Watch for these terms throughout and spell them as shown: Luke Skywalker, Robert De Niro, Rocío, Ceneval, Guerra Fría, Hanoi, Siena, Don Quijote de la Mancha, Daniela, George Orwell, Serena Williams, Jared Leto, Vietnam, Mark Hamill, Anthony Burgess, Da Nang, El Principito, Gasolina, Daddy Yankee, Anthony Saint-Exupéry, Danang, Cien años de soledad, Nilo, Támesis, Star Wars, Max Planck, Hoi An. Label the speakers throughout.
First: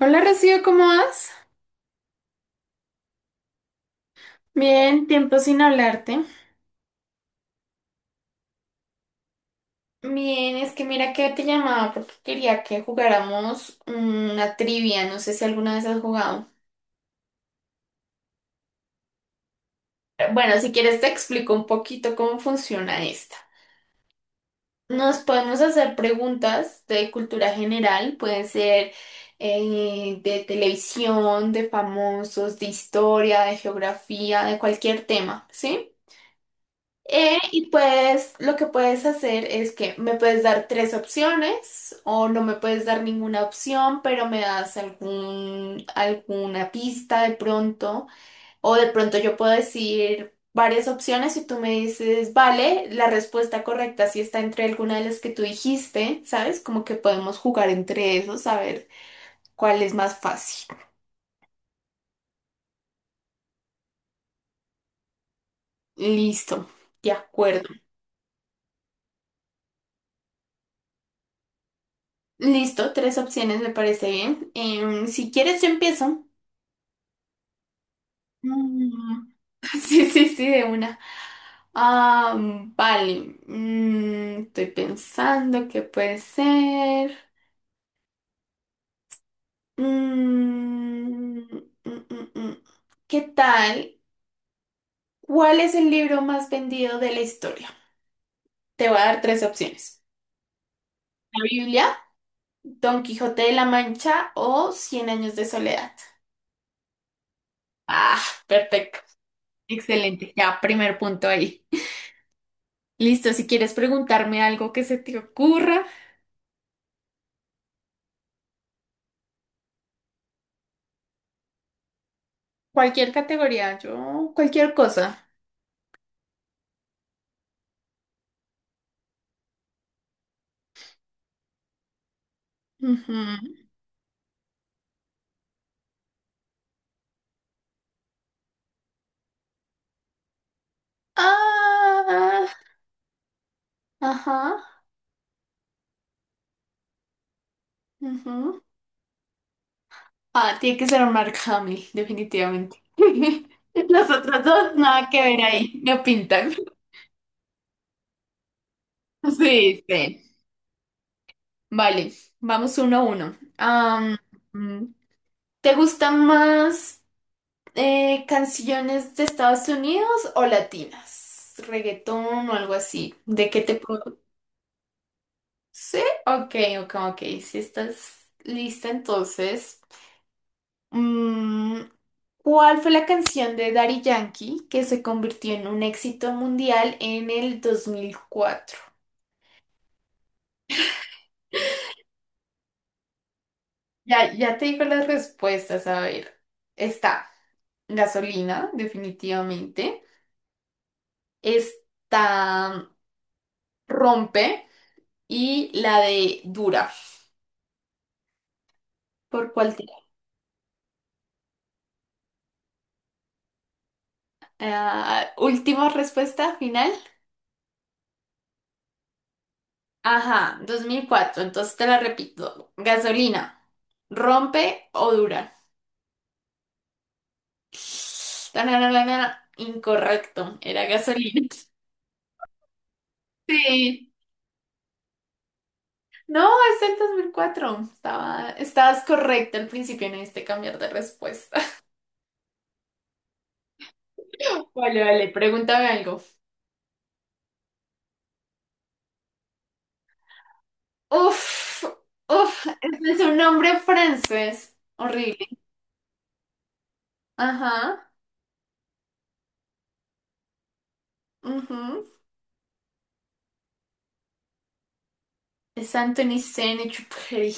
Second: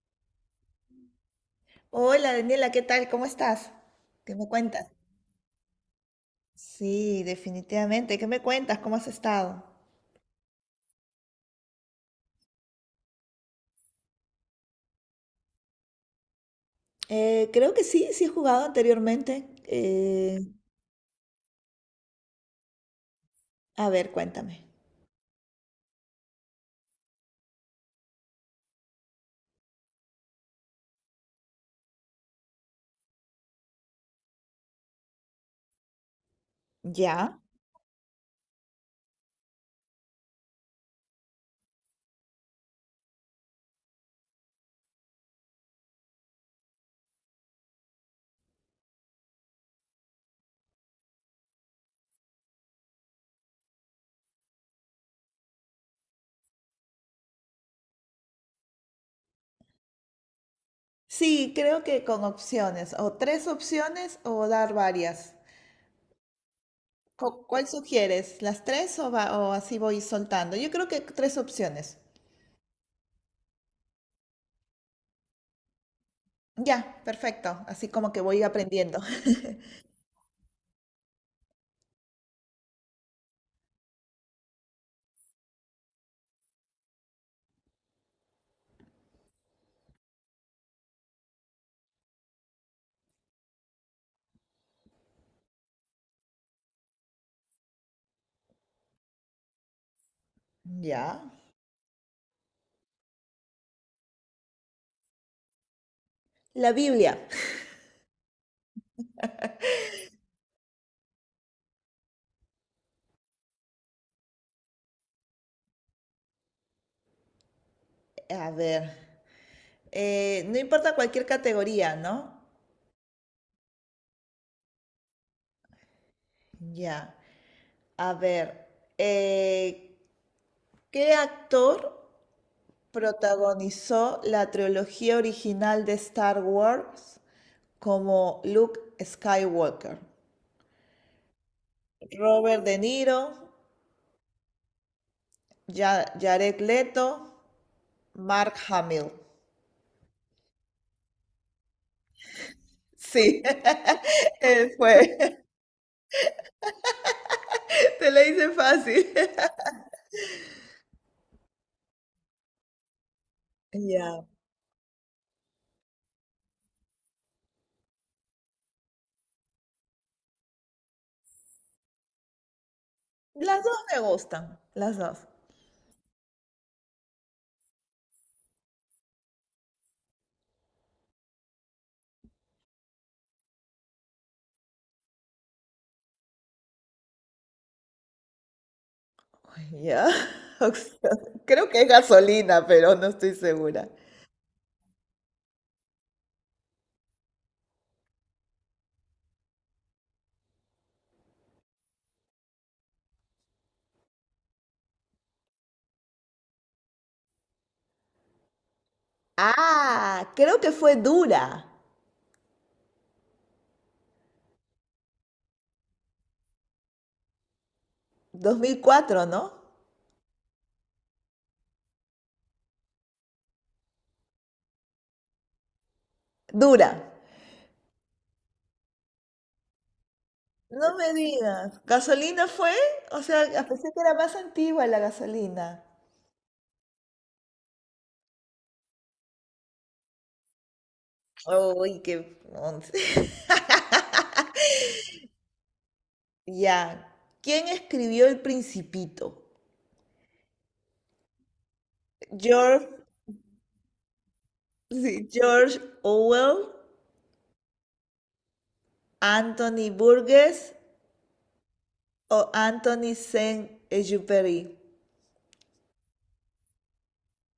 Speaker 1: Hola Rocío, ¿cómo vas?
Speaker 2: Hola Daniela, ¿qué tal? ¿Cómo estás? ¿Qué me cuentas?
Speaker 1: Bien, tiempo sin hablarte.
Speaker 2: Sí, definitivamente. ¿Qué me cuentas? ¿Cómo has estado?
Speaker 1: Bien, es que mira que te llamaba porque quería que jugáramos una trivia, no sé si alguna vez has jugado.
Speaker 2: Creo que sí, sí he jugado anteriormente.
Speaker 1: Eh, Bueno, si quieres te explico un poquito cómo funciona esta.
Speaker 2: A ver, cuéntame.
Speaker 1: Nos podemos hacer preguntas de cultura general, pueden ser de televisión, de famosos, de historia, de geografía, de cualquier tema, ¿sí?
Speaker 2: ¿Ya?
Speaker 1: Y pues lo que puedes hacer es que me puedes dar tres opciones o no me puedes dar ninguna opción, pero me das alguna pista de pronto o de pronto yo puedo decir varias opciones y tú me dices, vale, la respuesta correcta sí está entre alguna de las que tú dijiste, ¿sabes? Como que podemos jugar entre esos a ver cuál es más fácil.
Speaker 2: Sí, creo que con opciones, o tres opciones o dar varias.
Speaker 1: Listo, de
Speaker 2: ¿Cuál
Speaker 1: acuerdo.
Speaker 2: sugieres? ¿Las tres o, o así voy soltando? Yo creo que tres opciones.
Speaker 1: Listo, tres opciones me parece bien. Si quieres yo empiezo.
Speaker 2: Ya, perfecto. Así como que voy aprendiendo.
Speaker 1: Mm, Sí, sí, sí, de una. Ah, vale. Estoy pensando qué puede ser. Mm, mm, mm, mm. mm. ¿Qué tal? ¿Cuál es el libro más vendido de la historia? Te voy a dar tres opciones.
Speaker 2: Ya.
Speaker 1: La Biblia, Don Quijote de la Mancha o Cien años de soledad.
Speaker 2: La Biblia.
Speaker 1: Ah, perfecto. Excelente. Ya, primer punto ahí. Listo, si quieres preguntarme algo que se te ocurra.
Speaker 2: A ver. No importa cualquier categoría, ¿no?
Speaker 1: Cualquier categoría, yo, cualquier cosa.
Speaker 2: Ya. A ver, eh, ¿qué actor
Speaker 1: Ujú.
Speaker 2: protagonizó la trilogía original de Star Wars como Luke Skywalker? Robert
Speaker 1: Ah,
Speaker 2: De Niro,
Speaker 1: ajá,
Speaker 2: Jared Leto, Mark
Speaker 1: ujú.
Speaker 2: Hamill.
Speaker 1: Ah, tiene que ser Mark Hamill, definitivamente.
Speaker 2: Sí,
Speaker 1: Las otras dos, nada
Speaker 2: fue.
Speaker 1: que ver ahí, no pintan.
Speaker 2: Te la hice fácil.
Speaker 1: Sí, sí. Vale, vamos uno a uno.
Speaker 2: Ya.
Speaker 1: Mm, ¿Te gustan más canciones de Estados Unidos o latinas? ¿Reggaetón o algo así? ¿De qué
Speaker 2: Las dos
Speaker 1: te
Speaker 2: me gustan, las dos.
Speaker 1: Sí, ok, ok, ok. Si estás lista, entonces, mm, ¿cuál fue la canción de Daddy Yankee que se convirtió en un éxito mundial en el 2004?
Speaker 2: Ya. Oxo- Creo que es gasolina, pero no estoy segura.
Speaker 1: Ya, ya te digo las respuestas, a ver. Está Gasolina, definitivamente. Está Rompe y la de Dura. ¿Por cuál? Te-
Speaker 2: Ah, creo que fue Dura.
Speaker 1: Ah, última respuesta final.
Speaker 2: 2004, ¿no?
Speaker 1: Ajá, 2004. Entonces te la repito. Gasolina. ¿Rompe o dura?
Speaker 2: Dura.
Speaker 1: Tananana, incorrecto. Era
Speaker 2: No me
Speaker 1: gasolina.
Speaker 2: digas. ¿Gasolina fue? O sea, pensé que
Speaker 1: Sí.
Speaker 2: era más antigua la gasolina.
Speaker 1: No, es el 2004. Estabas correcta al principio, no diste cambiar de respuesta.
Speaker 2: Uy, once.
Speaker 1: Vale, vale, pregúntame algo.
Speaker 2: Ya. ¿Quién escribió El Principito?
Speaker 1: Uf, uf,
Speaker 2: George,
Speaker 1: ese es un nombre francés.
Speaker 2: sí,
Speaker 1: Horrible.
Speaker 2: George Orwell,
Speaker 1: Ajá.
Speaker 2: Anthony Burgess
Speaker 1: Ujú.
Speaker 2: o Anthony Saint-Exupéry.
Speaker 1: Es Anthony Saint-Exupéry.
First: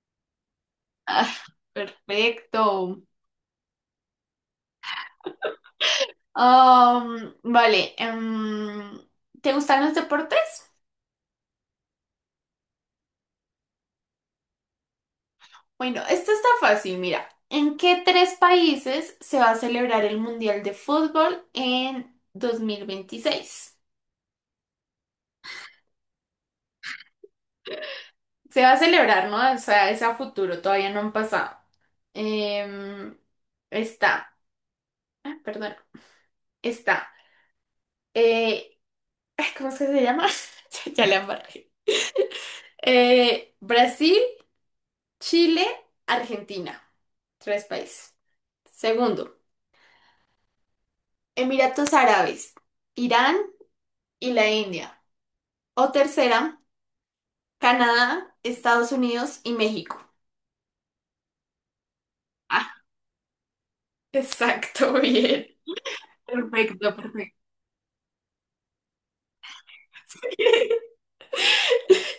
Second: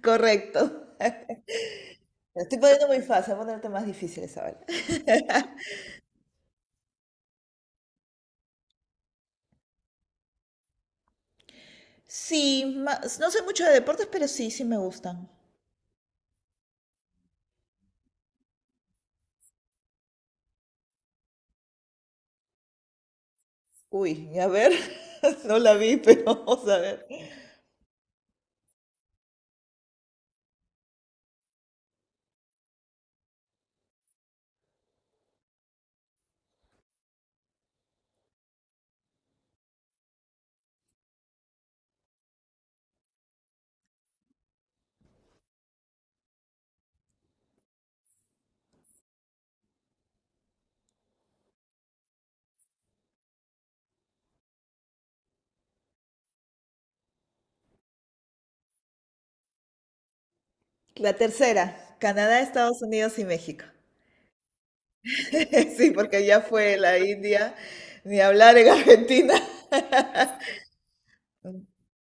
Speaker 2: Correcto.
Speaker 1: Ah,
Speaker 2: Lo estoy poniendo muy
Speaker 1: perfecto.
Speaker 2: fácil, voy a ponerte más difíciles ahora.
Speaker 1: Vale, ¿te gustan los deportes?
Speaker 2: Sí, no sé mucho de deportes, pero sí, sí me gustan.
Speaker 1: Bueno, esto está fácil, mira. ¿En qué tres países se va a celebrar el Mundial de Fútbol en 2026?
Speaker 2: Uy, a ver, no la vi, pero vamos a ver.
Speaker 1: Se va a celebrar, ¿no? O sea, es a futuro, todavía no han pasado. Em, Está, ah, perdón, está. eh, ¿Cómo es que se llama? Ya, ya la embarré. Brasil, Chile, Argentina. Tres países. Segundo. Emiratos Árabes, Irán y la India. O tercera, Canadá, Estados Unidos y México.
Speaker 2: La tercera, Canadá,
Speaker 1: Ah,
Speaker 2: Estados Unidos y México.
Speaker 1: exacto, bien.
Speaker 2: Sí, porque ya fue
Speaker 1: Perfecto,
Speaker 2: la
Speaker 1: perfecto.
Speaker 2: India, ni hablar en Argentina.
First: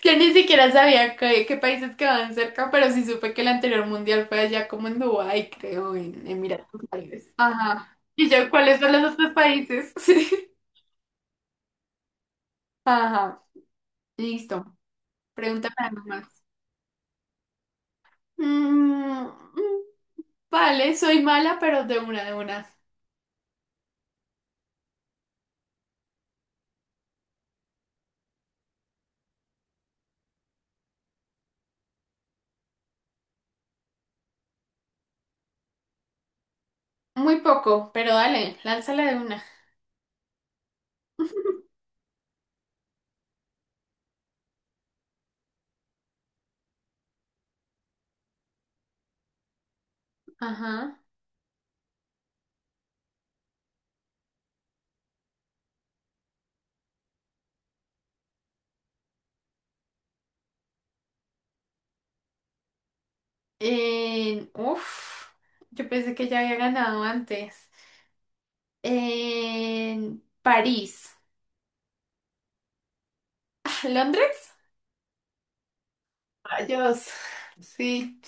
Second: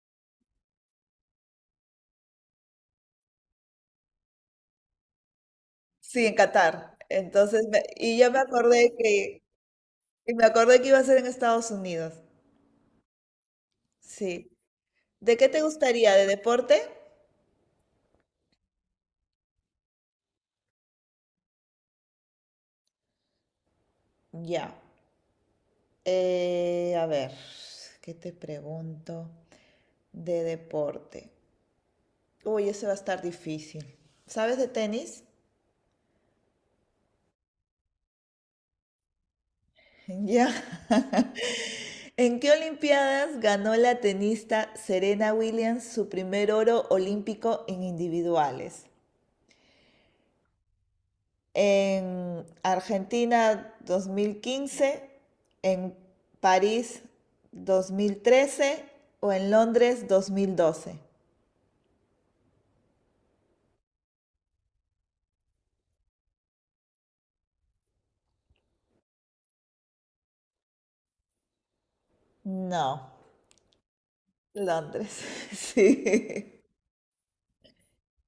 Speaker 1: Yo ni siquiera sabía qué, qué países quedaban cerca, pero sí supe que el anterior mundial fue allá como en Dubái, creo,
Speaker 2: Sí,
Speaker 1: en
Speaker 2: en
Speaker 1: Emiratos
Speaker 2: Qatar.
Speaker 1: Árabes.
Speaker 2: Entonces,
Speaker 1: Ajá. ¿Y yo cuáles son los otros países? Sí.
Speaker 2: y me acordé que iba a ser en Estados Unidos.
Speaker 1: Ajá,
Speaker 2: Sí.
Speaker 1: listo.
Speaker 2: ¿De qué te
Speaker 1: Pregúntame nada
Speaker 2: gustaría? ¿De
Speaker 1: más.
Speaker 2: deporte?
Speaker 1: Mm, mm, vale, soy mala, pero de una, de una.
Speaker 2: Ya. A ver, ¿qué te pregunto? De deporte. Uy, ese va a estar difícil. ¿Sabes de tenis?
Speaker 1: Muy poco, pero dale, lánzala de una.
Speaker 2: Ya. ¿En qué Olimpiadas ganó la tenista Serena Williams su primer oro olímpico en individuales?
Speaker 1: Ajá.
Speaker 2: En Argentina 2015, en París 2013 o en Londres 2012.
Speaker 1: En- uf, yo pensé que ya había ganado antes. En París.
Speaker 2: No,
Speaker 1: Ah, ¿Londres?
Speaker 2: Londres, sí.
Speaker 1: Rayos. Sí,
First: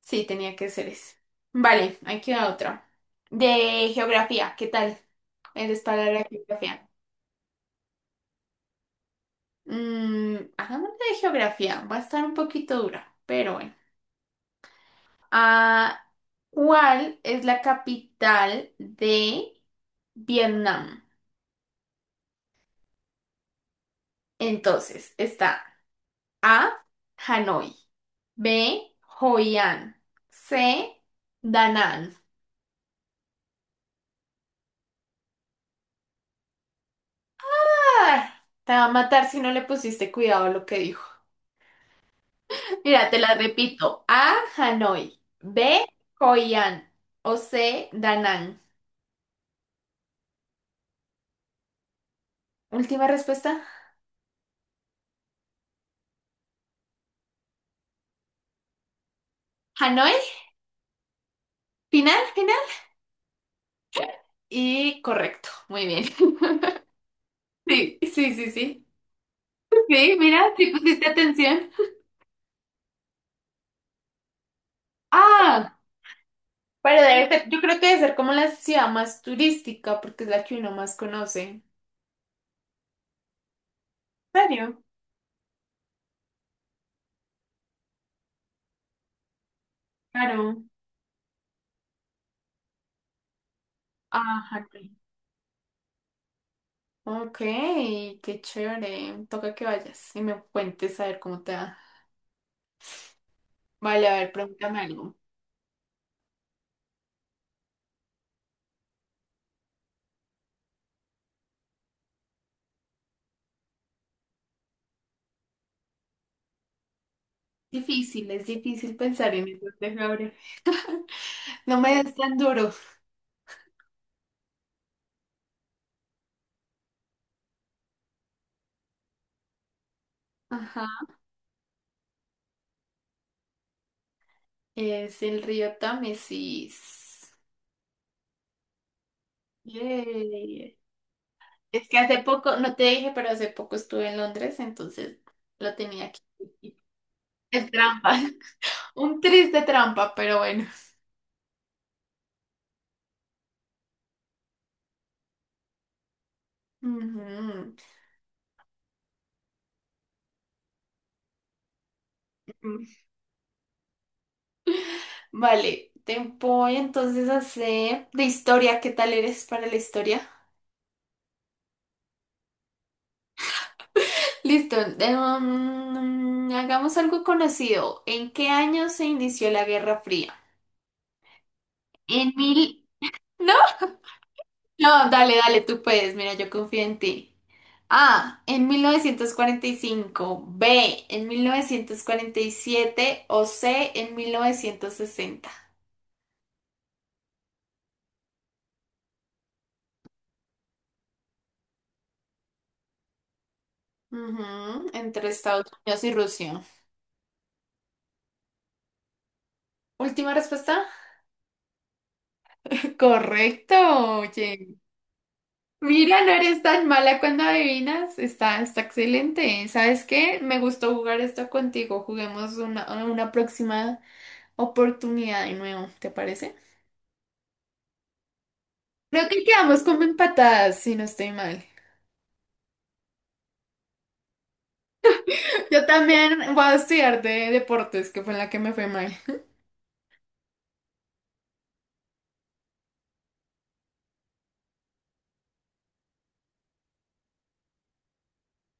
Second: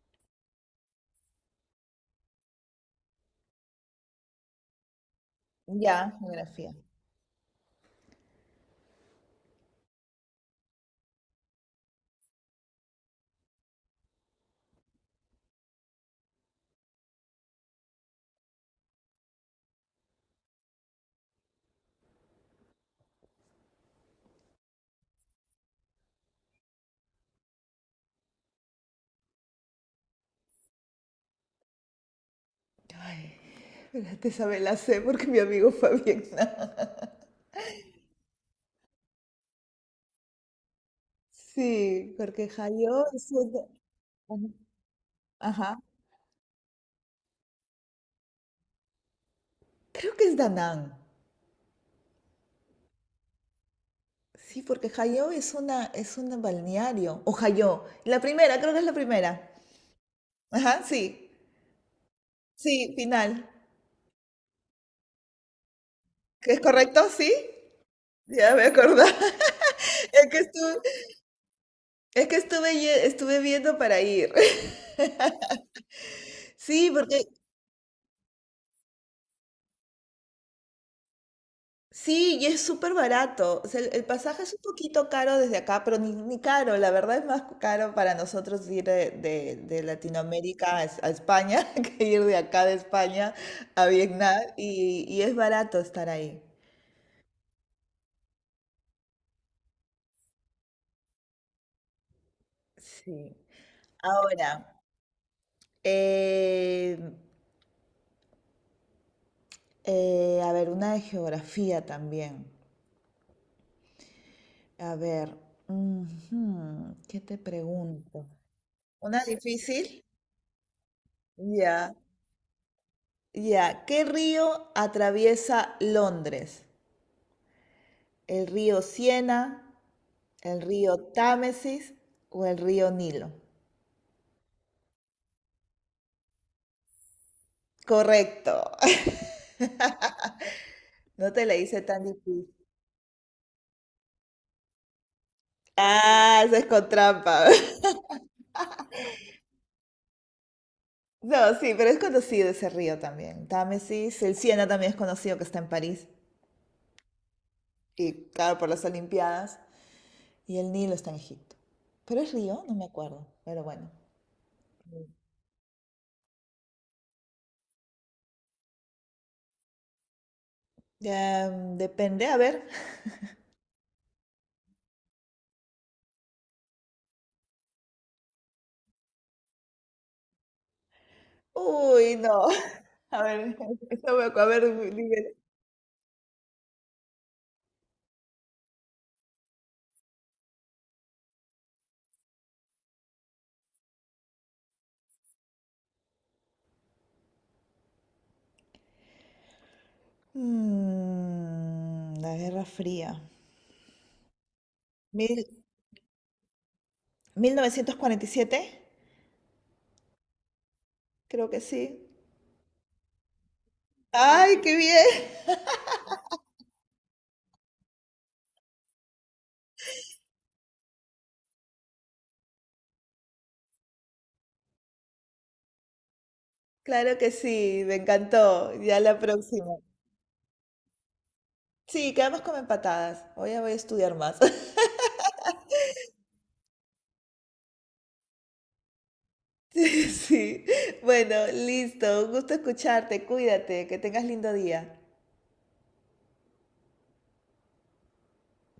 Speaker 1: sí, tenía que ser eso. Vale, aquí va otro. De geografía, ¿qué tal? Eres para
Speaker 2: Ya,
Speaker 1: la
Speaker 2: geografía.
Speaker 1: geografía. Hagámosle de geografía. Va a estar un poquito dura, pero bueno. Ah, ¿cuál es la capital de Vietnam? Entonces, está A, Hanoi, B, Hoi An, C, Da Nang.
Speaker 2: Ay, espérate, esa me la sé porque mi amigo fue a Vietnam.
Speaker 1: Ay, te va a matar si no le pusiste cuidado a lo que dijo.
Speaker 2: Sí, porque Hayo
Speaker 1: Mira, te
Speaker 2: es
Speaker 1: la
Speaker 2: una...
Speaker 1: repito. A, Hanoi,
Speaker 2: Ajá.
Speaker 1: B, Hoi An o C, Da Nang.
Speaker 2: Creo que es Danang.
Speaker 1: Última respuesta.
Speaker 2: Sí, porque Hayo es un balneario. O Hayo. La primera, creo que es la primera.
Speaker 1: Hanoi,
Speaker 2: Ajá, sí.
Speaker 1: final, final.
Speaker 2: Sí, final.
Speaker 1: Y correcto, muy bien.
Speaker 2: ¿Es correcto? Sí.
Speaker 1: Sí, sí, sí,
Speaker 2: Ya me
Speaker 1: sí.
Speaker 2: acordaba.
Speaker 1: Sí,
Speaker 2: Es que
Speaker 1: mira, sí
Speaker 2: estuve,
Speaker 1: pusiste atención.
Speaker 2: es que estuve, ye- estuve viendo para ir.
Speaker 1: Ah,
Speaker 2: Sí,
Speaker 1: pero
Speaker 2: porque
Speaker 1: debe ser, yo creo que debe ser como la ciudad más turística, porque es la que uno más conoce. ¿En
Speaker 2: sí, y es súper barato. O sea, el pasaje es un
Speaker 1: serio?
Speaker 2: poquito caro desde acá, pero ni caro. La verdad es más caro para nosotros ir de
Speaker 1: Claro.
Speaker 2: Latinoamérica a a España que ir de acá de España a Vietnam.
Speaker 1: Ajá. Sí.
Speaker 2: Y es barato estar ahí.
Speaker 1: Ok, qué chévere. Toca que vayas y me cuentes a ver cómo te va.
Speaker 2: Sí.
Speaker 1: Vale, a ver, pregúntame
Speaker 2: Ahora,
Speaker 1: algo.
Speaker 2: eh, a ver, una de geografía también. A ver, ujú, ¿qué te pregunto?
Speaker 1: Difícil, es difícil
Speaker 2: ¿Una
Speaker 1: pensar en eso,
Speaker 2: difícil?
Speaker 1: Gabriel. No
Speaker 2: Ya.
Speaker 1: me des tan duro.
Speaker 2: Ya, ¿qué río atraviesa Londres? ¿El río Siena, el
Speaker 1: Ajá.
Speaker 2: río Támesis o el río Nilo?
Speaker 1: Es el río Támesis.
Speaker 2: Correcto.
Speaker 1: Yay.
Speaker 2: No te la hice
Speaker 1: Es que
Speaker 2: tan
Speaker 1: hace
Speaker 2: difícil.
Speaker 1: poco, no te dije, pero hace poco estuve en Londres, entonces lo tenía aquí.
Speaker 2: Ah, eso es con trampa.
Speaker 1: Es trampa, un triste trampa, pero bueno.
Speaker 2: No, sí, pero es conocido ese río también. Támesis, el Siena también es conocido que está en París.
Speaker 1: Ujú.
Speaker 2: Y claro, por las Olimpiadas. Y el Nilo está en Egipto. ¿Pero es río? No me acuerdo. Pero bueno.
Speaker 1: Vale, te voy entonces a hacer de historia. ¿Qué tal eres para la historia?
Speaker 2: Ya, depende. A ver.
Speaker 1: Listo, hagamos algo conocido. ¿En qué año se inició la Guerra Fría?
Speaker 2: Uy,
Speaker 1: En
Speaker 2: no.
Speaker 1: mil...
Speaker 2: A ver, A ver,
Speaker 1: No,
Speaker 2: dime.
Speaker 1: dale, dale, tú puedes, mira, yo confío en ti. A, en 1945, B, en 1947 o C, en 1960.
Speaker 2: La Guerra Fría.
Speaker 1: Ujú, entre
Speaker 2: Mil-
Speaker 1: Estados Unidos y Rusia.
Speaker 2: 1947,
Speaker 1: Última respuesta.
Speaker 2: creo que sí.
Speaker 1: Correcto,
Speaker 2: ¡Ay,
Speaker 1: oye.
Speaker 2: qué bien!
Speaker 1: Mira, no eres tan mala cuando adivinas. Está, está excelente. ¿Sabes qué? Me gustó jugar esto contigo. Juguemos una próxima oportunidad de nuevo, ¿te parece?
Speaker 2: Claro que sí, me encantó. Ya la
Speaker 1: Creo que
Speaker 2: próxima.
Speaker 1: quedamos como empatadas, si no estoy mal.
Speaker 2: Sí, quedamos como empatadas. Hoy ya voy a estudiar más.
Speaker 1: Yo también voy a estudiar de deportes, que fue en la que me fue mal.
Speaker 2: Sí, sí. Bueno, listo. Un gusto escucharte. Cuídate. Que tengas lindo día.